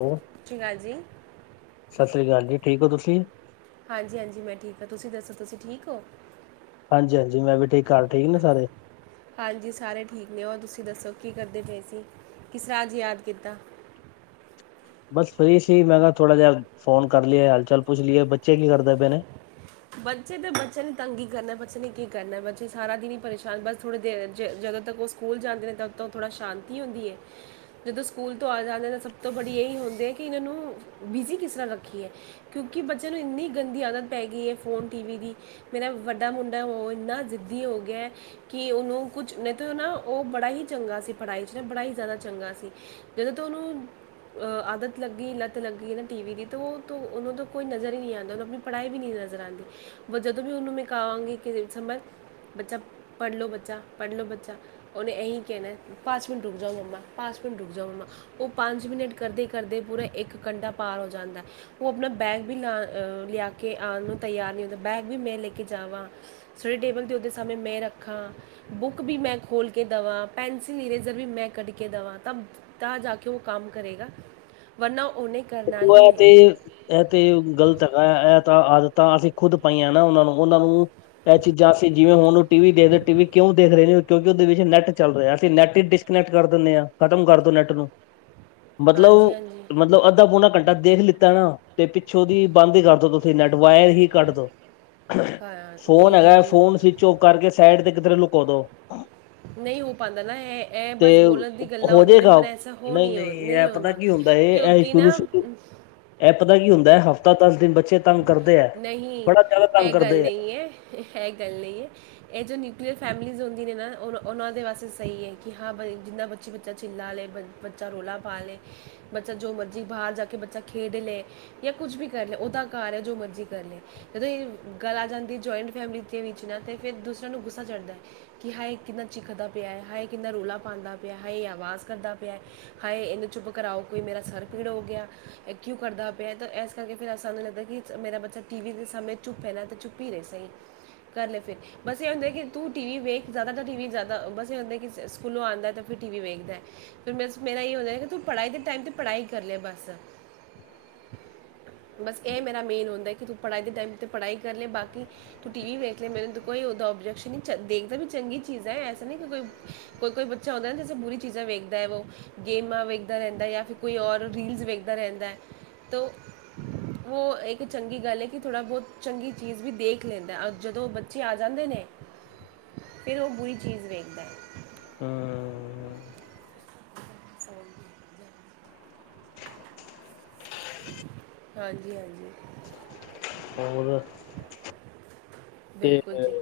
ਹੋ ਚੰਗਾ ਜੀ ਸਤਿ ਸ਼੍ਰੀ ਅਕਾਲ ਜੀ ਠੀਕ ਹੋ ਤੁਸੀਂ ਹਾਂਜੀ ਹਾਂਜੀ ਮੈਂ ਠੀਕ ਹਾਂ ਤੁਸੀਂ ਦੱਸੋ ਤੁਸੀਂ ਠੀਕ ਹੋ ਹਾਂਜੀ ਹਾਂਜੀ ਮੈਂ ਵੀ ਠੀਕ ਘਾਰ ਠੀਕ ਨੇ ਸਾਰੇ ਹਾਂਜੀ ਸਾਰੇ ਠੀਕ ਨੇ ਉਹ ਤੁਸੀਂ ਦੱਸੋ ਕੀ ਕਰਦੇ ਪਏ ਸੀ ਕਿਸ ਤਰ੍ਹਾਂ ਅੱਜ ਯਾਦੱ ਕੀਤਾ ਬਸ ਫ੍ਰੀ ਸੀ ਮੈਂ ਕਿਹਾ ਥੋੜਾ ਜਿਹਾ ਫੋਨ ਕਰ ਲਈਏ ਹਾਲ ਚਾਲ ਪੁੱਛ ਲਈਏ ਬੱਚੇ ਕੀ ਕਰਦੇ ਪਏ ਨੇ ਬੱਚੇ ਤਾਂ ਬੱਚਿਆਂ ਲਈ ਤੰਗੀ ਕਰਨਾ ਬੱਚੇ ਲਈ ਕੀ ਕਰਨਾ, ਬੱਚੇ ਸਾਰਾ ਦਿਨ ਹੀ ਪਰੇਸ਼ਾਨ ਬਸ ਥੋੜੀ ਦੇਰ ਜਦੋਂ ਤੱਕ ਔ ਸਕੂਲ ਸਕੂਲ ਜਾਂਦੇ ਨੇ ਤਾਂ ਉਥ ਥੜਾ ਸ਼ਾਂਤੀ ਹੁੰਦੀ ਹੈ ਜਦੋਂ ਸਕੂਲ ਤੋਂ ਆ ਜਾਂਦੇ ਤਾਂ ਸਭ ਤੋਂ ਬੜੀ ਇਹੀ ਹੁੰਦੀ ਹੈ ਕਿ ਇਹਨਾਂ ਨੂੰ ਬਿਜ਼ੀ ਕਿਸ ਤਰ੍ਹਾਂ ਰੱਖੀਏ ਕਿਉਂਕਿ ਬੱਚਿਆਂ ਨੂੰ ਇੰਨੀ ਗੰਦੀ ਆਦਤ ਪੈ ਗਈ ਹੈ ਫ਼ੋਨ ਟੀ ਵੀ ਦੀ, ਮੇਰਾ ਵੱਡਾ ਮੁੰਡਾ ਉਹ ਇੰਨਾ ਜ਼ਿੱਦੀ ਹੋ ਗਿਆ ਕਿ ਉਹਨੂੰ ਕੁਛ, ਨਹੀਂ ਤਾਂ ਨਾ ਉਹ ਬੜਾ ਹੀ ਚੰਗਾ ਸੀ ਪੜ੍ਹਾਈ 'ਚ ਨਾ ਬੜਾ ਹੀ ਜ਼ਿਆਦਾ ਚੰਗਾ ਸੀ ਜਦੋਂ ਤੋ ਉਹਨੂੰ ਆਦਤ ਲੱਗੀ ਲੱਤ ਲੱਗੀਈ ਨਾ ਟੀ ਵੀ ਦੀ, ਤਾਂ ਉਹ ਉਹਨੂੰ ਤੋਂ ਕੋਈ ਨਜ਼ਰ ਹੀ ਨਹੀਂ ਆਉਂਦਾ ਉਹਨੂੰ ਆਪਣੀ ਪੜ੍ਹਾਈ ਵੀ ਨਹੀਂ ਨਜ਼ਰ ਆਉਂਦੀ ਜਦੋਂ ਵੀ ਉਹਨੂੰ ਮੈਂ ਕਵਾਂਗੀ ਕਿ ਸੰਭਰ ਬੱਚਾ ਪੜ੍ਹ ਲਓ ਬੱਚਾ ਪੜ੍ਹ ਲਓ ਬੱਚਾ ਉਹਨੇ ਇਹੀ ਕਹਿਣਾ ਐ ਪਾਚ ਮਿੰਟ ਰੁਕ ਜਾਔ ਮਮਾ ਪਾਚ ਮਿੰਟ ਰੁਕ ਜਾਔ ਮਮਾ ਉਹ ਪੰਜ ਮਿੰਟ ਕਰਦੇ ਕਰਦੇ ਪੂਰਾ ਇੱਕ ਘੰਟਾ ਪਾਰ ਹੋ ਜਾਂਦਾ ਉਹ ਆਪਣਾ ਬੈਗ ਵੀ ਲਾ ਅਹ ਲਿਆ ਕੇ ਆਉਣ ਨੂੰ ਤਿਆਰ ਨਹੀਂ ਹੁੰਦਾ, ਬੈਗ ਵੀ ਮੈਂ ਲੈ ਕੇ ਜਾਵਾਂ ਸਟੱਡੀ ਟੇਬਲ ਤੇ ਉਹਦੇ ਸਾਮਨੇ ਮੈਂ ਰੱਖਾਂ ਬੁੱਕ ਵੀ ਮੈਂ ਖੋਲ ਕੇ ਦਵਾਂ, ਪੈਨਸਿਲ ਇਰੇਜਰ ਵੀ ਮੈਂ ਕੱਢ ਕੇ ਦਵਾਂ ਤ ਤਾਂ ਜਾ ਕੇ ਉਹ ਕੰਮ ਕਰੇਗਾ ਵਰਨਾ ਔ ਨਹੀ ਕਰ ਖ ਤੇ ਇਹ ਤੇ ਗ਼ਲਤ ਹੈਗਾ, ਇਹ ਤਾਂ ਆਦਤਾਂ ਅਸੀਂ ਖੁੱਦ ਪਾਈਆਂ ਨਾ ਉਹਨਾਂ ਨੂੰ ਉਹਨਾਂ ਨੂੰ ਇਹ ਚੀਜ਼ਾਂ ਸੀਂ ਜਿਵੇਂ ਹੁਣ ਉਹ ਟੀ ਵੀ ਦੇਖਦੇ ਟੀ ਵੀ ਕਿਉਂ ਦੇਖ ਰਹੇ ਨੇ ਕਿਉਂਕਿ ਉਹਦੇ ਵਿੱਚ ਨੈਟ ਚੱਲ ਰਿਹਾ ਅਸੀਂ ਨੈੱਟ ਹੀ ਡਿਸਕਨੈਕਟ ਕਰ ਦਿੰਦੇ ਹਾਂ ਖਤਮ ਕਰਦੋ ਨੈੱਟ ਨੂੰ ਮਤਲਬ ਔ, ਹਾਂਜੀ ਹਾਂਜੀ ਮਤਲਬ ਅ ਅਧਾ ਪੋਣਾ ਘੰਟਾ ਦੇਖ ਲਿੱਤਾ ਨਾ ਤੇ ਪਿੱਛੋਂਦੀ ਬੰਦ ਹੀ ਕਰਦੋ ਤੁਸੀਂ ਨੈਟ ਵਇਰ ਹੀ ਕੱਢ ਦੋ ਹਾਂ ਫੋਨ ਜੀ ਜੀ ਹੈਗਾ ਜੀ ਫੋਨ ਅਸੀ ਚੁਕ ਕਰਕੇ ਸਾਈਡ ਤੇ ਕਿਧਰੇ ਲੁਕਾ ਦੋ ਨਹੀਂ ਹੋ ਪਾਉਂਦਾ ਨਾ, ਇਹ ਇਹ ਤੇ ਬਸ ਬੋਲਣ ਦੀ ਗੱਲਾਂ ਹੋ ਹੁੰਦੀਆਂ ਨੇ ਜਾਏਗਾ ਪਰ ਐਸਾ ਹੋ ਨਹੀਂ ਇਹ ਨਹੀਂ ਪਤਾ ਹੁੰਂਦਾ ਕੀ ਹੁੰਦਾ ਇਹ ਐ ਸ਼ੁਰੂ ਸ਼ੁਰੂ ਇਹ ਪਤਾ ਕੀ ਹੁੰਦਾ ਹੈ, ਹਫ਼ਤਾ ਦਸ ਦਿਨ ਬੱਚੇ, ਤੰਗ ਕਰਦੇ ਹੈ, ਨਹੀਂ ਬੜਾ ਜ਼ਿਆਦਾ ਤੰਗ ਇਹ ਗੱਲ ਕਰਦੇ ਹੈ। ਨਹੀਂ ਹੈ ਗੱਲ ਨਹੀਂ ਹੈ, ਇਹ ਜੋ ਨਿਊਕਲੀਅਰ ਫੈਮਿਲੀਜ਼ ਹੁੰਦੀਆਂ ਨੇ ਨਾ, ਉਹ ਉਹਨਾਂ ਦੇ ਵਾਸਤੇ ਸਹੀ ਹੈ, ਕਿ ਹਾਂ ਬਈ ਜਿੰਨਾ ਬੱਚੀ ਬੱਚਾ ਚਿੱਲਾ ਲੇ ਬ, ਬੱਚਾ ਰੌਲਾ ਪਾ ਲੇ, ਬੱਚਾ ਜੋ ਮਰਜ਼ੀ ਬਾਹਰ ਜਾ ਕੇ ਬੱਚਾ ਖੇਡ ਲੈ ਜਾਂ ਕੁੱਛ ਵੀ ਕਰ ਲੈ ਉਹਦਾ ਘਰ ਹੈ ਜੋ ਮਰਜ਼ੀ, ਸਹੀ ਗੱਲ ਏ ਜਦੋਂ ਇਹ ਗੱਲ ਆ ਜਾਂਦੀ, ਜੁਆਇੰਟ ਫੈਮਿਲੀ ਦੇ ਵਿੱਚ ਨਾ ਤੇ ਫਿਰ ਦੂਸਰਿਆਂ ਨੂੰ ਗੁੱਸਾ ਚੜ੍ਹਦਾ ਹੈ। ਕਿ ਹਾਏ ਕਿੰਨਾ ਚਿੱਖਦਾ ਪਿਆ ਹੈ, ਹਾਏ ਕਿੰਨਾ ਰੌਲਾ ਪਾਉਂਦਾ ਪਿਆ ਹਾਏ ਆਵਾਜ਼ ਕਰਦਾ ਪਿਆ ਹੈ। ਹਾਏ ਇਹਨੂੰ ਚੁੱਪ ਕਰਾਓ ਕੋਈ ਮੇਰਾ ਸਰ ਪੀੜ ਹੋ ਗਿਆ। ਇਹ ਕਿਉਂ ਕਰਦਾ ਪਿਆ, ਤੇ ਇਸ ਕਰਕੇ ਫਿਰ ਅਸਾਨੂੰ ਲੱਗਦਾ ਕਿ ਮੇਰਾ ਬੱਚਾ, ਅੱਛਾ ਟੀ ਵੀ ਦੇ ਸਮੇਂ ਚੁੱਪੲਏ ਪਹਿਲਾ ਤਾਂ ਚੁੱਪ ਹੀ ਨਹੀਂਹੇ ਸਹੀ ਕਰ ਲ ਫਿਰ, ਬਸ ਇਹ ਹੂੰਦਾ ਕਿ, ਤੂੰ, ਟੀ ਵੀ ਵੇਖ, ਜਿਆਦਾਤਰ ਟੀ ਵੀ, ਜਿਆਦਾ, ਬਸ, ਇਹੁੰਦਾ, ਕਿ, ਸਕੂਲੋਂ, ਆਂਦਾ ਤਾਂ ਫਿਰ ਟੀ ਵੀ ਵੇਖਦਾ ਹੈ। ਫਿਰ ਬਸ ਮੇਰਾ ਇਹੀ ਹੁੰਦਾ, ਕਿ ਤੂੰ ਪੜ੍ਹਾਈ ਦੇ ਟਾਈਮ ਤੇ ਪੜ੍ਹਾਈ ਕਰ ਲੈ ਬਸ, ਬਸ ਇਹ ਮੇਰਾ ਮੇਨ ਹੁੰਦਾ ਕਿ ਤੂੰ ਪੜ੍ਹਾਈ ਦੇ ਟਾਈਮ ਤੇ ਪੜ੍ਹਾਈ ਕਰ ਲੇ ਬਾਕੀ। ਤੂੰ ਟੀ ਵੀ ਵੇਖ ਲੈ ਮੈਨੂੰ ਤੂੰ ਕੋਈ, ਉਹਦਾ ਓਬਜੈਕਸ਼ਨ ਨਹੀਂ, ਦੇਖਦਾ, ਵੀ ਚੰਗੀ ਚੀਜ਼, ਹੈ ਐਸਾ ਨਹੀਂ ਕਿ, ਕੋਈ। ਕੋਈ ਕੋਈ ਬੱਚਾ ਆਉਂਦਾ ਨਾ ਜੇਸੇ ਬੁਰੀ ਚੀਜ਼ਾਂ ਵੇਖਦਾ ਹੈ ਵੋ, ਗੇਮਾਂ ਵੇਖਦਾ ਰਹਿੰਦਾ ਜਾਂ, ਫਿਰ ਕੋਈ ਔਰ, ਰੀਲਜ ਵੇਖਦਾ ਰਹਿੰਦਾ ਤੋ, ਉਹ ਇੱਕ ਚੰਗੀ, ਗੱਲ ਏ ਹੈ ਕਿ ਥੋੜ੍ਹਾ ਬਹੁਤ, ਚੰਗੀ ਚੀਜ਼ ਵੀ ਦੇਖ ਲੈਂਦਾ ਜਦੋਂ ਬੱਚੇ, ਆ ਜਾਂਦੇ ਨੇ, ਫਿਰ ਉਹ ਬੁਰੀ ਚੀਜ਼ ਵੇਖਦਾ, ਹਮ।। ਅ ਹਾਂਜੀ ਹਾਂਜੀ। ਹੋਰ, ਤੇ ਬਿਲਕੁਲ ਜੀ,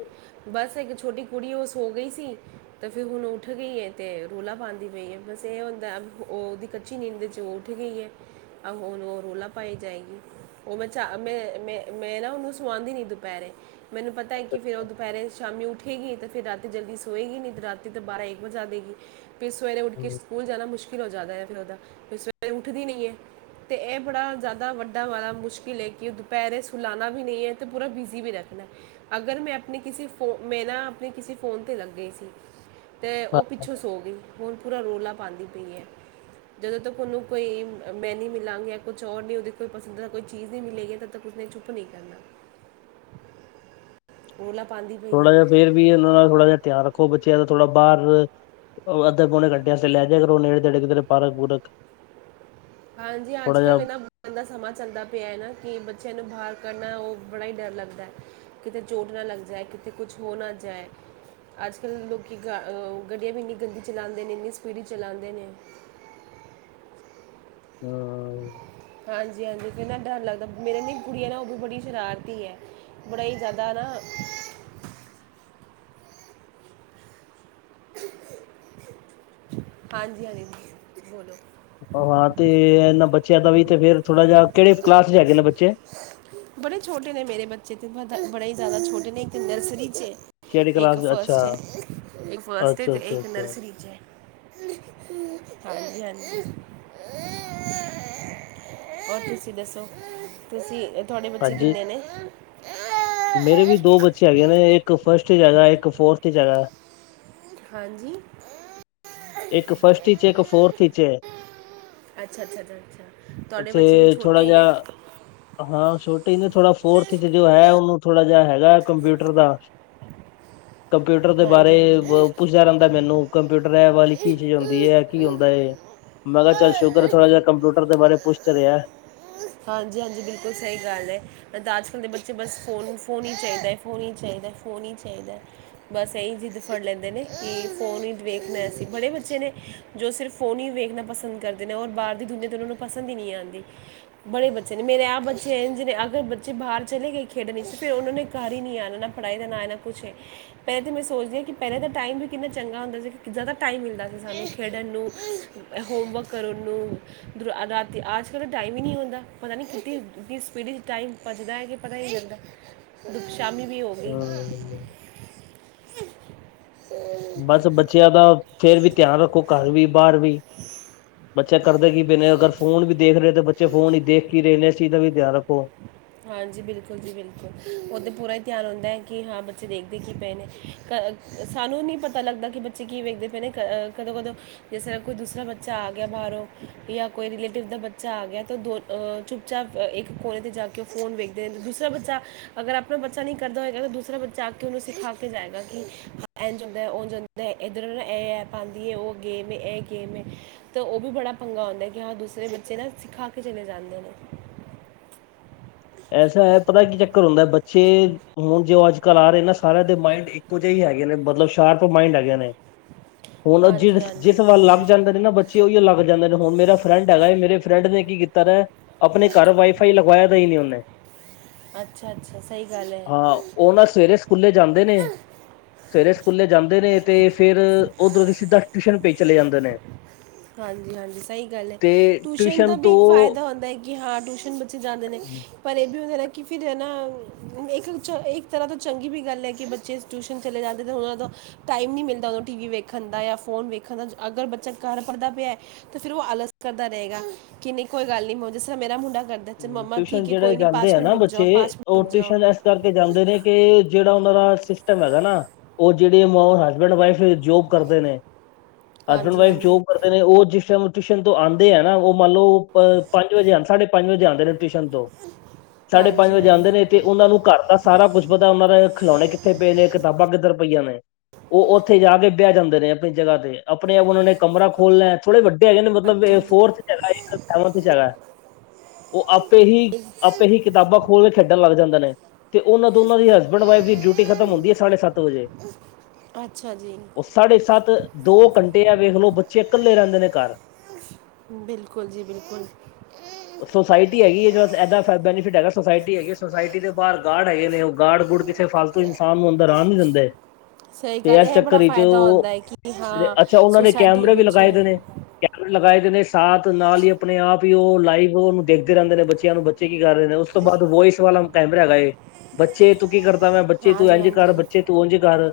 ਬਸ ਇੱਕ ਛੋਟੀ ਕੁੜੀ ਉਹ ਸੋ ਗਈ ਸੀ। ਤੇ ਫਿਰ ਹੁਣ ਉੱਠ ਗਈਏ ਤੇ, ਰੌਲਾ ਪਾਾਂਂਦੀ ਪਈ ਹੈ ਬਸ ਇਹ ਹੋਦਾ ਉਹ ਉਹਦੀ, ਕੱਚੀ ਨੀਂਦ ਚ ਉਹ ਉੱਠ ਗਈ ਏ, ਆਹ ਹੁਣ ਉਹ ਰੌਲਾ ਪਾਏ ਜਾਏਗੀ। ਉਹ ਮੈਂ ਬੱਚਾ, ਮੈਂ, ਮੈਂ, ਮੈਂ ਨਾ ਉਹਨੂੰ ਸਵਾਉਦੀ ਨਹੀਂ ਦੁਪਹਿਰੇ, ਮੈਨੂੰ ਪਤਾ ਹੈ ਕਿ ਫਿਰ ਉਹ ਦੁਪਹਿਰੇ, ਸ਼ਾਮੀ ਉੱਠੇਗੀ, ਤਾਂ ਫਿਰ ਰਾਤੀ ਜਲਦੀ ਸੋਏਗੀ ਨਹੀਂ ਅਤੇ ਰਾਤੀ ਤੋਂ ਬਾਰਾਂ ਇੱਕ ਵਜੇ ਆ ਦੇਵੇਗੀ। ਫਿਰ ਸਵੇਰੇ ਉੱਠ ਕੇ ਸਕੂਲ ਜਾਣਾ ਮੁਸ਼ਕਿਲ ਹੋ ਜਾਦਾ ਹੈ ਫਿਰ ਉਹਦਾ, ਫਿਰ ਸਵੇਰੇ ਉੱਠਦੀ ਨਹੀਂ ਹੈ। ਤੇ ਇਹ ਬੜਾ, ਜ਼ਿਆਦਾ ਵੱਡਾ ਵਾਲਾ ਮੁਸ਼ਕਿਲ ਏ ਕਿ ਦੁਪਹਿਰੇ ਸੁਲਾਣਾ ਵੀ ਨਹੀਂ ਹੈ ਤੇ ਪੂਰਾ ਵੀਜ਼ੀ ਵੀ ਰੱਖਣਾ, ਅਗਰ ਮੈਂ ਆਪਣੇ ਕਿਸੇ ਫੋ, ਮੈਂ ਨਾ, ਆਪਣੇ ਕਿਸੇ ਫੋਨ ਤੇ ਰੱਖ ਗਈ ਸੀ ਤੇ, ਉਹ ਪਿੱਛੋਂ ਸੋ ਗਈ, ਹੁਣ ਪੂਰਾ ਰੋਲਾ ਪਾਉਂਦੀ ਪਈ ਏ, ਜਦੋਂ ਤੱਕ ਉਹਨੂੰ ਕੋਈ, ਮੈਨੀ ਮਿਲਾਂਗੀ ਕੁਛ ਔਰ ਨਹੀਂ ਉਹਦੇ ਕੋ ਪਸੰਦ ਦਾ ਕੋਈ ਚੀਜ਼ ਨਹੀਂ ਮਿਲੇਗੀ ਤਦੋਂ ਤੱਕ ਉਹਨੇ ਚੱਪ, ਚੁੱਪ ਨਹੀਂ ਕਰਨਾ। ਰੋਲਾ ਪਾਉਂਦੀ ਪਈ ਥੋੜਾ ਹੈ ਜਿਹਾ ਫੇਰ ਵੀ ਇਹਨਾਂ ਦਾ ਥੋੜਾ ਜਿਹਾ ਧਿਆਨ ਰੱਖੋ ਬੱਚਿਆਂ ਦਾ ਥੋੜਾ ਬਾਹਰ, ਉਹ ਅੱਧੇ ਪੋਣੇ ਘੰਟੇ ਵਾਸਤੇ ਲੈ ਜਿਆ ਕਰੋ ਉਹ ਨੇੜੇ ਤੇੜੇ ਕਿਧਰੇ ਪਾਰਕ ਪੂਰਕ। ਹਾਂਜੀ ਅੱਜ ਥੋੜਾ ਜਿਹਾ ਕੱਲ੍ਹ ਇਹਨਾਂ ਇਦਾ ਦਾ ਸਮਾਂ ਚੱਲਦਾ ਪਿਆ ਹੈ, ਨਾ ਕਿ ਬੱਚਿਆਂ ਨੂੰ ਬਾਹਰ ਕੱਢਨਾ ਉਹ ਬੜਾ ਹੀ ਡਰ ਲੱਗਦਾ ਹੈ। ਕਿਤੇ ਚੋਟ ਨਾ ਲੱਗ ਜਾਏ ਕਿਤੇ ਕੁਛ ਹੋ ਨਾ ਜਾਏ। ਅੱਜ ਕੱਲ੍ਹ ਲੋਕੀ, ਗ, ਗੱਡੀਆਂ ਵੀ ਇੰਨੀ ਗੰਦੀ ਚਲਉਂਦੇ ਨੇ ਇੰਨੀ ਸਪੀਡੀ ਚ ਚਲਉਦੇ ਨੇ, ਹਾਂ। ਹਾਂਜੀ, ਹਾਂਜੀ ਕਿੰਨਾ ਡਰ ਲੱਗਦਾ ਮੇਰੀ ਜੇਹੜੀ ਕੁੜੀਆਂ ਨਾ ਉਹ ਵੀ ਬੜੀ ਸ਼ਰਾਰਤੀ ਹੈ। ਬੜਾ ਹੀ ਜ਼ਿਆਦਾ ਨਾ, ਹਾਂਜੀ, ਹਾਂਜੀ ਬੋਲੋ, ਆਹੋ ਹਾਂ ਤੇ, ਇਹਨਾਂ ਬੱਚਿਆਂ ਦਾ ਵੀ ਤੇ ਫੇਰ ਥੋੜਾ ਜਿਹਾ ਕਿਹੜੇ ਕਲਾਸ ਚ ਹੈਗੇ ਨੇ ਬੱਚੇ। ਬੜੇ ਛੋਟੇ ਨੇ ਮੇਰੇ ਬੱਚੇ ਤੇ ਬਦਾ ਬੜੇ ਹੀ ਜ਼ਿਆਦਾ ਛੋਟੇ ਨੇ ਇੱਕ ਤੇ ਨਰਸਰੀ ਚ ਏ। ਕਿਹੜੀ ਇੱਕ ਕਲਾਸ ਅੱਛਾ ਫਸਟ ਹੈ, ਇੱਕ ਫਸਟ ਹੈ, ਅੱਛਾ ਤੇ ਅੱਛਾ ਇੱਕ ਅੱਛਾ ਨਰਸਰੀ 'ਚ ਹੈ। ਹਾਂਜੀ ਹਾਜੀ ਹੋਰ ਤੁਸੀਂ ਦੱਸੋ, ਤੁਸੀਂ, ਤੁਹਾਡੇ ਬੱਚੇ ਹਾਂਜੀ ਕਿੰਨੇ ਨੇ। ਮੇਰੇ ਵੀ ਦੋ ਬੱਚੇ ਹੈਗੇ ਨੇ, ਇੱਕ ਫਸਟ ਈਚ ਹੈਗਾ, ਇੱਕ ਫੋਰਥ ਈਚ ਹੈਗਾ। ਹਾਂਜੀ ਉ। ਇੱਕ ਫਸਟ ਈਚ ਏ ਇੱਕ ਫੋਰਥ ਈਚ ਏ। ਅੱਛਾ ਅੱਛਾ ਅ ਅੱਛਾ ਤੁਹਾਡੇ ਬੱਚੇ ਵੀ ਤੇ ਥੋੜਾ ਛੋਟੇ ਈ ਜਿਹਾ ਨੇ। ਹਾਂ ਛੋਟੇ ਈ ਨੇ ਥੋੜਾ ਫੋਰਥ ਚ ਜੋ ਹੈ ਉਹਨੂੰ ਥੋੜਾ ਜਿਹਾ ਹੈਗਾ ਕੰਪਿਊਟਰ ਦਾ। ਕੰਪਿਊਟਰ ਦੇ ਬਾਰੇ, ਹਾਂਜੀ ਹਾਂਜੀ ਬ, ਪੁੱਛਦਾ ਰਹਿੰਦਾ ਮੈਨੂੰ ਕੰਪਿਊਟਰ ਬ ਕੀ ਚੀਜ਼ ਹੁੰਦੀ ਹੈ ਕੀ ਹੁੰਦਾ ਏ ਮੈਂ ਕਿਹਾ ਚੱਲ ਸ਼ੂਕਰ ਥੋੜ੍ਹਾ ਜਿਹਾ ਕੰਪਿਊਟਰ ਦੇ ਬਾਰੇ ਪੁੱਛ ਤਾਂ ਰਿਹਾ ਹਾਂਜੀ ਹਾਂਜੀ ਬਿਲਕੁਲ ਸਹੀ ਗੱਲ ਹੈ ਨਹੀ ਤਾਂ ਅਜ ਕੱਲ ਦੇ ਬੱਚੇ ਬਸ ਫੋਨ ਫੋਨ ਹੀ ਚਾਹੀਦਾ ਹੈ ਫੋਨ ਹੀ ਚਾਹੀਦਾ ਹੈ ਫੋਨ ਹੀ ਚਾਹੀਦਾ ਹੈ ਬਸ ਇਸੀਂ ਜਿੱਦ ਫੜੀ ਲੈਂਦੇ ਨੇ ਕਿ ਫੋਨ ਹੀ ਵੇਖਣਾ ਐਸੀ, ਬੜੇ ਬੱਚੇ ਨੇ ਜੋ ਸਿਰਫ ਫੋਨ ਹੀ ਵੇਖਣਾ ਪਸੰਦ ਕਰਦੇ ਨੇ, ਔਰ ਬਾਹਰ ਦੀ ਦੁਨੀਆ ' ਉਹਨਾਂ ਨੂੰ ਪਸਦ ਹੀ ਨਹੀਂ ਆਉਂਦੀ ਬੜੇ ਬੱਚੇ ਨੇ, ਮੇਰੇ ਆਹ ਬੱਚੇ ਹੈ ਜਿਨੇ ਅਗ ਬੱਚੇ ਬਾਹਰ ਚਲੇ ਗਏ ਖੇਡਣ 'ਚ ਫਿਰ ਉਹਨਨਾਂ ਨੇ ਘਰ ਹੀ ਨਹੀਂ ਆਉਣਾ ਨਾ ਪੜ੍ਹਾਈ ਦਾ ਨ ਹੈ ਨਾ ਕੁਛ ਏ ਪਹਿਲੇ ਤਾਂ ਮੈਂ ਸੋਚਦੀ ਹਾਂ ਕਿ ਪਹਿਲੇਾਂ ਤਾਂ ਟਾਈਮ ਵੀ ਕਿੰਨਾ ਚੰਗਾ ਹੁੰਦਾ ਸੀ, ਕਿ ਜ਼ਿਆਦਾ ਟਾਈਮ ਮਿਲਦਾ ਸੀ ਸਾਨੂੰ ਖੇਡਣ ਨੂੰ ਹੋਮਵਰਕ ਕਰਨ ਨੂੰ ਰਾਤੀ ਅੱਜ ਕੱਲ੍ਹ ਤਾਂ ਟਾਈਮ ਹੀ ਨਹੀਂ ਹੁੰਦਾ ਪਤਾ ਨਹੀਂ ਕਿਥਨੀ ਸਪੀਡ ਇਚ ' ਟਾਈਮ ਪਝਦਾ ਹੈ ਕਿ ਪਤਾ ਹੀ ਚਲਦਾ ਸ਼ਾਮੀ ਵੀ ਹੋ ਗਈ ਹੂੰ। ਬਸ ਬੱਚਿਆਂ ਦਾ ਫੇਰ ਵੀ ਧਿਆਨ ਰੱਖੋ ਘਰ ਵੀ ਬਾਹਰ ਵੀ ਬੱਚਾ ਕਰਦੇ ਕਿ ਪਏ ਨੇ, ਅਗਰ ਫੋਨ ਵੀ ਦੇਖ ਰਹੇ ਤਾਂ ਬੱਚੇ ਫੋਨ ਹੀ ਦੇਖ ਕੀ ਰਹੇ ਨੇ ਇਸ ਚੀਜ਼ ਦਾ ਵੀ ਧਿਆਨ ਰੱਖੋ ਹਾਂਜੀ ਬਿਲਕੁਲ ਜੀ ਬਿਲਕੁਲ ਉਹ ਤਾਂ ਪੂਰਾ ਹੀ ਧਿਆਨ ਹਉਂਦਾ ਹੈ ਕਿ ਹਾਂ ਬੱਚੇ ਦੇਖਦੇ ਕੀ ਪਏ ਨੇ ਕ ਸਾਨੂੰ ਨਹੀਂ ਪਤਾ ਲੱਗਦਾ ਕਿ ਬੱਚੇ ਕੀ ਵੇਖਦੇ ਪਏ ਨੇ ਕ ਕਦੋਂ ਕਦੋਂ ਜਿਸ ਤਰ੍ਹਾਂ ਕੋਈ ਦੂਸਰਾ ਬੱਚਾ ਆ ਗਿਆ ਬਾਹਰੋਂ, ਜਾਂ ਕੋਈ ਰਲੇਟਿਵ ਦਾ ਬੱਚਾ ਆ ਗਿਆ ਤਾਂ ਦੋ ਅ ਚੁੱਪ ਚਾਪ ਇੱਕ ਕੋਨੇ ਤੇ ਜਾਕੇ ਕਿ ਫੋਨ ਵੇਖਦੇ ਦੂਸਰਾ ਬੱਚਾ ਅਗਰ ਆਪਣਾ ਬੱਚਾ ਨਹੀਂ ਕਰਦਾਏਗਾ ਤਾਂ ਦੂਸਰਾ ਬੱਚਾ ਅ ਕੇ ਉਹਨੂੰ ਸਿਖਾ ਕੇ ਸਿਖਾ ਕੇ ਜਾਏਗਾ ਕਿ ਐਂ ਜਾਂਦਾ ਉਹ ਜਾਂਦਾ ਇੱਧਰ ਇਹ ਐਪ ਆਉਂਦੀ ਹੈ ਉਹ ਗੇਮ ਇਹ, ਔ ਗੇਮ ਹੈ ਤਾਂ ਉਹ ਵੀ ਬੜਾ ਪੰਗਾ ਆੁੰਦਾ ਕਿ ਹਾਂ ਦੂਸਰੇ ਬੱਚੇ ਨਾ ਸਿਖਾ ਕੇ ਚਲੇ ਜਾਂਦੇ ਨੇ ਐਸਾ ਹੈ ਪਤਾ ਕੀ ਚੱਕਰ ਹੁੰਦਾ ਬੱਚੇ ਹੁਣ ਜੇ ਅੱਜ ਕਲਾ ਰੇ ਨਾ ਸਾਰਿਆਂ ਦੇ ਮਾਇੰਡ ਇੱਕੋ ਜਿਹੇ ਹੀ ਹੈਗੇ ਨੇ ਮਤਲਬ ਸ਼ਾਰਪ ਮਾਇਂਡ ਹੈਗੇ ਨੇ ਹੁਣ ਔ ਜਿ ਹਾਂਜੀ ਜਿਸ ਹਾਂਜੀ ਵਲ ਲੱਗ ਜਾਂਦਾ ਨੇ ਨਾ ਬੱਚੇ ਤੇ ਉਹੀ ਲੱਗ ਜਾਂਦੇ ਨੇ ਹੁਣ ਮੇਰਾ ਫਰੈਂਡ ਹੈਗਾ ਏ ਮੇਰੇ ਫਰੈਂਡ ਨੇ ਕੀ ਕੀਤਾ ਦਾ ਆਪਣੇ ਘਰ ਵਾਈਫਾਈ ਲਗਵਾਇਆ ਦਾ ਹੀ ਨਹੀਂ ਉਹਨੇ ਅੱਛਾ ਅੱਛਾ ਸਹੀ ਗੱਲ ਹੈ ਹਾਂ ਉਹ ਨਾਂ ਸਵੇਰੇ ਸਕੂਲੇ ਜਾਂਦੇ ਨੇ ਸਵੇਰੇ ਸਕੂਲੇ ਜਾਂਦੇ ਨੇ ਤੇ ਫੇਰ ਓਧਰੋਂ ਦੀ ਸਿੱਧਾ ਟਿਊਸ਼ਨ ਪੇ ਚਲੇ ਜਾਂਦੇ ਨੇ ਹਾਂਜੀ ਹਾਂਜੀ ਸਹੀ ਗੱਲ ਹੈ ਤੇ ਟਿਊਸ਼ਨ ਦਾ ਵੀ ਤੋਂ ਇੱਕ ਫਾਇਦਾ ਹੁੰਦਾ ਹੈ ਕਿ ਹਾਂ ਟਿਊਸ਼ਨ ਬੱਚੇ ਜਾਂਦੇ ਨੇ ਪਰ ਇਹ ਵੀ ਹੁੰਦੇ ਨਾ ਕਿ ਫਿਰ ਹੈ ਨਾ ਇੱਕ ਇੱਕ ਤਰ੍ਹਾਂ ਤੋਂ ਚੰਗੀ ਵੀ ਗੱਲ ਹੈ ਕਿ ਬੱਚੇ ਟਿਊਸ਼ਨ ਚਲੇ ਜਾਂਦੇ ਤਾਂ ਉਹਨਾਂ ਦਾ ਟਾਈਮ ਨਹੀਂ ਮਿਲਦਾ ਉਹਨੋਂ ਟੀ ਵੀ ਵੇਖਣ ਦਾ ਜਾਂ ਫੋਨ ਵੇਖਣ ਦਾ ਅਗਰ ਬੱਚਾ ਘਰ ਪੜਦਾ ਪਿਆ ਤੇ ਫਿਰ ਉਹ ਆਲਸ ਕਰਦਾ ਰਹੇਗਾ ਕਿ ਨਹੀਂ ਕੋਈ ਗੱਲ ਨਹੀਂ, ਜਿਸ ਤਰ੍ਹਾਂ ਮੇਰਾ ਮੁੰਡਾ ਕਰਦਾ ਅੱਛਾ ਮੰਮਾ ਟਿਊਸ਼ਨ ਠੀਕ ਹੈ ਜਿਹੜੇ ਕੋਈ ਨਹੀਂ ਜਾਂਦੇ ਪਾਚ ਆ ਮਿੰਟ ਨਾ ਰੁਕ ਬੱਚੇ ਜਾਓ ਪਾਚ ਮਿੰਟ ਉਹ ਰੁਕ ਜਾਓ। ਟਿਊਸ਼ਨ ਇਸ ਕਰਕੇ ਜਾਂਦੇ ਨੇ ਕਿ ਜਿਹੜਾ ਉਹਨਾਂ ਦਾ ਸਿਸਟਮ ਹੈਗਾ ਨਾ, ਉਹ ਜਿਹੜੇ ਹਸਬੈਂਡ ਵਾਈਫ ਜੋਬ ਕਰਦੇ ਨੇ, ਹਸਬੈਂਡ ਹਾਂਜੀ ਵਾਈਫ ਹਾਂਜੀ ਜੋਬ ਕਰਦੇ ਨੇ ਉਹ ਜਿਸ ਟਾਈਮ ਟਿਊਸ਼ਨ ਤੋਂ ਆਉਂਦੇ ਹੈ ਨਾ, ਉਹ ਮੰਨ ਲਓ ਅ ਪੰਜ ਵਜੇ ਆ ਸਾਢੇ ਪੰਜ ਵਜੇ ਆਉਂਦੇ ਨੇ। ਟਿਊਸ਼ਨ ਤੋਂ ਸਾਢੇ ਪੰਜ ਹਾਂਜੀ ਵਜੇ ਜਾਂਦੇ ਹਾਂਜੀ ਨੇ ਤੇ ਉਹਨਾਂ ਨੂੰ ਘਰ ਦਾ ਸਾਰਾ ਕੁੱਛ ਪਤਾ, ਉਹਨਾਂ ਦੇ ਖਿਲੌਣੇ ਕਿੱਥੇ ਪਏ ਨੇ, ਕਿਤਾਬਾਂ ਕਿੱਧਰ ਪਈਆਂ ਨੇ ਉਹ ਉੱਥੇ ਜਾ ਕੇ ਬਹਿ ਜਾਂਦੇ ਨੇ ਆਪਣੀ ਜਗ੍ਹਾ ਤੇ। ਆਪਣੇ ਆਪ ਉਹਨਾਂ ਨੇ ਕਮਰਾ ਖੋਲਣਾ ਥੋੜੇ ਵੱਡੇ ਹੈਗੇ ਨੇ ਮਤਲਬ ਹਾਂਜੀ ਇਹ ਹਾਂਜੀ ਫੋਰਥ ਚ ਹੈਗਾ ਸੈਵਥ ਚ ਹੈਗਾ ਉਹ ਆਪੇ ਹੀ ਇੱਕ- ਆਪੇ ਹੀ ਕਿਤਾਬਾਂ ਖੋਲ ਕੇ ਖੇਡਣ ਲੱਗ ਜਾਂਦੇ ਨੇ। ਤੇ ਉਹਨਾਂ ਤੋਂ ਉਹਨਾਂ ਦੀ ਹਸਬੈਂਡ ਵਾਈਫ ਦੀ ਡਿਊਟੀ ਖਤਮ ਹੁੰਦੀ ਹੈ ਸਾਢੇ ਸੱਤ ਵਜੇ ਅੱਛਾ ਜੀ ਸਾਢੇ ਸੱਤ ਦੋ ਘੰਟੇ ਆ ਵੇਖ ਲੋ ਬੱਚੇ ਇਕੱਲੇ ਰਹਿੰਦੇ ਨੇ। ਘਰ ਬਿਲਕੁਲ ਜੀ ਬਿਲਕੁਲ ਸੋਸਾਇਟੀ ਹੈਗੀ ਹੈ ਜਿਹੜਾ ਇਦਾ ਬੈਨੀਫਿਟ ਹੈਗਾ। ਸੋਸਾਇਟੀ ਹੈਗੀ ਹੈ ਸੋਸਾਇਟੀ ਦੇ ਬਾਹਰ ਗਾਰਡ ਹੈਗੇ ਨੇ ਉਹ ਗਾਰਡ ਗੁੜ ਕਿੱਥੇ ਫਸ। ਕੋਈ ਇਨਸਾਨ ਨੂੰ ਅੰਦਰ ਆਰਾਮ ਨੀ ਦਿੰਦੇ ਸਹੀ ਤੇ ਗੱਲ ਇਸ ਇਹ ਚੱਕਰ ਬੜਾ ਵਿੱਚ, ਫਾਇਦਾ ਉਹ ਹੁੰਦਾ ਹੈ ਕਿ ਹਾਂ ਅੱਛਾ ਉਹਨਾਂ ਨੇ ਸੁਸਾਇਟੀ ਕੈਮਰੇ ਵੀ ਵਿੱਚ ਲਗਾਏ ਹੈ ਦੇ ਨੇ। ਕੈਮਰੇ ਲਗਾਏ ਦੇ ਨੇ ਸਾਥ ਨਾਲ ਹੀ ਆਪਣੇ ਆਪ ਹੀ ਉਹ ਲਾਈਵ ਉਹਨੂੰ ਦੇਖਦੇ ਰਹਿੰਦੇ, ਨੇ ਬੱਚਿਆਂ ਨੂੰ ਬੱਚੇ ਕੀ ਕਰ ਰਹੇ ਨੇ, ਉਸ ਤੋਂ ਬਾਅਦ ਵੋਇਸ ਵਾਲਾ ਕੈਮਰਾ ਹੈਗਾ ਏ ਬੱਚੇ ਕੀ ਕਰਦਾ ਬੱਚੇ ਤੂੰ ਹਾਂਜੀ ਇੰਝ ਕਰ ਹਾਂਜੀ ਬੱਚੇ ਤੂੰ ਉਝ ਕਰ,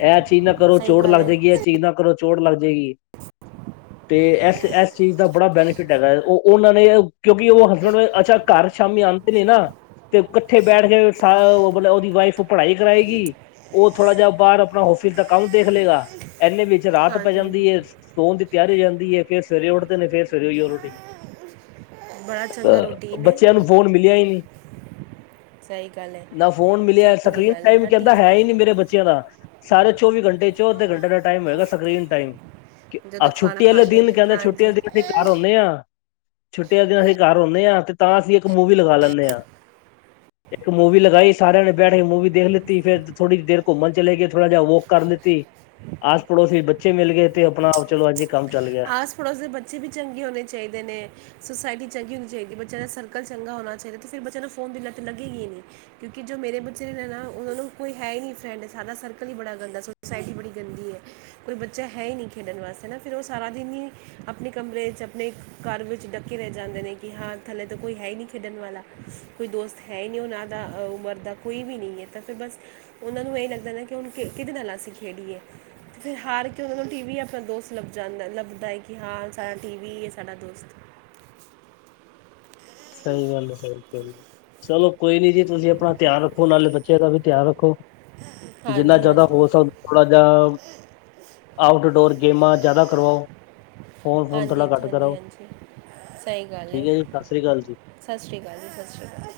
ਇਹ ਚੀਜ਼ ਨਾ ਕਰੋ ਸਹੀ ਚੋਟ ਗੱਲ ਲੱਗ ਹੈ ਜਾਏਗੀ। ਇਹ ਚੀਜ਼ ਨਾ ਕਰੋ ਚੋਟ ਲੱਗ ਜਾਏਗੀ। ਤੇ ਇਸ ਇਸ ਚੀਜ਼ ਦਾ ਬੜਾ ਬੈਨੀਫਿਟ ਹੈਗਾ। ਉਹ ਉਹਨਾਂ ਨੇ, ਕਿਉਂਕਿ ਉਹ ਹਸਬੈਂਡ ਅੱਛਾ ਘਰ ਸ਼ਾਮੀ ਆਉਂਦੇ ਨੇ ਨਾ। ਤੇ ਇਕੱਠੇ ਬੈਠ ਕੇ ਮਤਲਬ ਉਹਦੀ ਵਾਈਫ ਪੜ੍ਹਾਈ ਕਰਾਏਗੀ। ਉਹ ਥੋੜ੍ਹਾ ਜਿਹਾ ਬਾਹਰ ਆਪਣਾ ਓਫਿਸ ਦਾ ਕੰਮ ਦੇਖ ਲਏਗਾ ਇਨੇ ਵਿੱਚ, ਰਾਤ ਪੈ ਹਾਂਜੀ ਜਾਂਦੀ ਹੈ, ਸੌਣ ਦੀ ਤਿਆਰੀ ਹੋ ਜਾਂਦੀ, ਫੇਰ ਸਵੇਰੇ ਉੱਠਦੇ ਨੇ ਫੇਰ ਸਵੇਰੇ ਉਹੀ ਰਟੀਨ ਬੜਾ ਚੰਗਾ ਰੂਟੀਨ ਹੈ ਬੱਚਿਆਂ ਨੂੰ ਫੋਨ ਮਿਲਿਆ ਹੀ ਨਹੀ। ਸਹੀ ਗੱਲ ਹੈ ਨਾ ਫੋਨ ਮਿਲਿਆ ਚੰਗੀ ਸਕਰੀਨ ਗੱਲ ਹੈ ਟਾਈਮ ਨਾ ਕਹਿੰਦਾ ਟੀਮ ਹੈ ਹੀ ਨਹੀਂ। ਮੇਰੇ ਬੱਚਿਆਂ ਦਾ, ਸਾਰੇ ਚੌਵੀ ਘੰਟੇ ਚੋਂ ਅਧੇ ਘੰਟੇ ਦਾ ਟਾਈਮ ਹੋਏਗਾ, ਸਕਰੀਨ ਟਾਈਮ ਜਦੋਂ ਖਾਣਾ ਛੁੱਟੀ ਵਾਲੇ ਖਾਂਦੇ ਦਿਨ ਨੇ ਕਹਿੰਦੇ ਛੁੱਟੀ ਵਾਲੇ ਦਿਨ ਅਸੀਂ ਹਾਂਜੀ ਘਰ ਆਉਂਦੇ ਆ ਦਿਨ ਅਸੀਂ ਘਰ ਆਉਦੇ ਹਾਂ, ਤੇ ਤਾਂ ਅਸੀਂ ਇੱਕ ਮੂਵੀ ਲਗਾ ਲੈਂਦੇ ਹਾਂ। ਇੱਕ ਮੂਵੀ ਲਗਾਈ ਸਾਰਿਆਂ ਨੇ ਬੈਠ ਕੇ ਮੂਵੀ ਦੇਖ ਲੈਤੀ, ਫੇਰ ਥੋੜੀ ਦੇਰ ਘੁੰਮਣ ਚਲੇ ਕੇ, ਥੋੜਾ ਜਿਹਾ ਵੌਕ ਕਰ ਲੈਤੀ ਆਸ ਪੜੋਸੀ ਬੱਚੇ ਮਿਲ ਗਏ, ਤੇ ਆਪਣਾ ਆਪ ਚਲੋ ਅੱਜ ਕੰਮ ਚੱਲ ਗਿਆ। ਥੋਡੇ ਜਿਹੇ ਬੱਚੇ ਵੀ ਚੰਗੇ ਹੋਣੇ ਚਾਹੀਦੇ ਨੇ, ਸੋਸਾਇਾਈਟੀ ਚੰਗੀ ਹੋਣੀ ਚਾਹੀਦੀ। ਬੱਚਿਆਂ ਦਾ ਸਰਕਲ ਚੰਗਾ ਹੋ ਚਾਹੀਦਾ। ਫਿਰ ਬੱਚਿਆਂ ਨੂੰ ਫੋਨ ਦੀ ਲੱਤ ਲੱਗੇ ਹੀ ਨਹੀਂ ਕਿਉਂਕਿ ਜੋ ਮੇਰੇ ਬੱਚੇ ਨੇ ਨਾ, ਉਹਨਾਂ ਨੂੰ ਕੋਈ ਹੈ ਹੀ ਨਹੀਂ ਫਰੈਂਡ ਸਾਡਾ ਸਰਕਲ ਹੀ ਬੜਾ ਗੰਦਾ। ਸੋਸਾਇਟੀ ਬੜੀ ਗੰਦੀ ਹੈ। ਕੋਈ ਬੱਚਾ ਹੈ ਹੀ ਨਹੀਂ ਖੇਡਣ ਵਾਸਤੇ, ਹਨਾ ਫਿਰ ਉਹ ਸਾਰਾ ਦਿਨ ਹੀ ਆਪਣੇ ਕਮਰੇ ਚ ਆਪਣੇ, ਘਰ ਵਿੱਚ ਡੱਕੇ ਰਹਿ ਜਾਂਦੇ ਨੇ, ਕਿ ਹਾਂ ਥੱਲੇ ਤਾਂ ਕੋਈ ਹੈ ਹੀ ਨਹੀਂ ਖੇਡਣ ਵਾਲਾ ਕੋਈ ਦੋਸਤ ਹੈ ਹੀ ਨਹੀਂ ਉਹਨਾਂ ਦਾ ਉਮਰ ਦਾ ਕੋਈ ਵੀ ਨਹੀਂ ਹੈ, ਤਾਂ ਫਿਰ ਬਸ। ਉਹਨਾਂ ਨੂੰ ਇਹ ਲੱਗਦਾ ਨਾ, ਕਿ ਹੁਣ ਕਿ ਕਿਹਦੇ ਨਾਲ ਅਸੀਂ ਖੇਡੀਏ। ਫਿਰ ਹਾਰ ਕੇ ਉਹਨਾਂ ਨੂੰ ਟੀ ਵੀ ਆਪਾਂ ਦੋਸਤ ਲੱਭ ਜਾਂਦਾ ਲੱਭਦਾ ਕਿ, ਹਾਂ ਸਾਰਾ ਟੀ ਵੀ ਸਾਡਾ ਦੋਸਤ। ਸਹੀ ਗੱਲ ਹੈ, ਸਹੀ ਗੱਲ ਚਲੋ ਕੋਈ ਨੀ ਜੀ, ਤੁਸੀਂ ਆਪਣਾ ਧਿਆਨ ਰੱਖੋ ਨਾਲੇ ਬੱਚੇ। ਬੱਚਿਆਂ ਦਾ ਵੀ ਧਿਆਨ ਰੱਖੋ। ਜਿੰਨਾ ਹਾਂਜੀ ਜ਼ਿਆਦਾ ਹਾਂਜੀ ਹੋ ਸਕਦਾ ਥੋੜਾ ਜਿਹਾ। ਆਊਟਡੋਰ ਗੇਮਾਂ ਜ਼ਿਆਦਾ ਕਰਵਾਓ, ਫੋਨ ਫੋਨ ਥੋੜ੍ਹਾ ਹਾਂਜੀ ਘੱਟ ਹਾਂਜੀ ਕਰਾਓ। ਹਾਂਜੀ ਸਹੀ ਗੱਲ ਹੈ, ਠੀਕ, ਸਤਿ ਸ੍ਰੀ ਅਕਾਲ ਜੀ ਸਤਿ ਸ਼੍ਰੀ ਅਕਾਲ, ਸਤਿ ਸ਼੍ਰੀ ਅਕਾਲ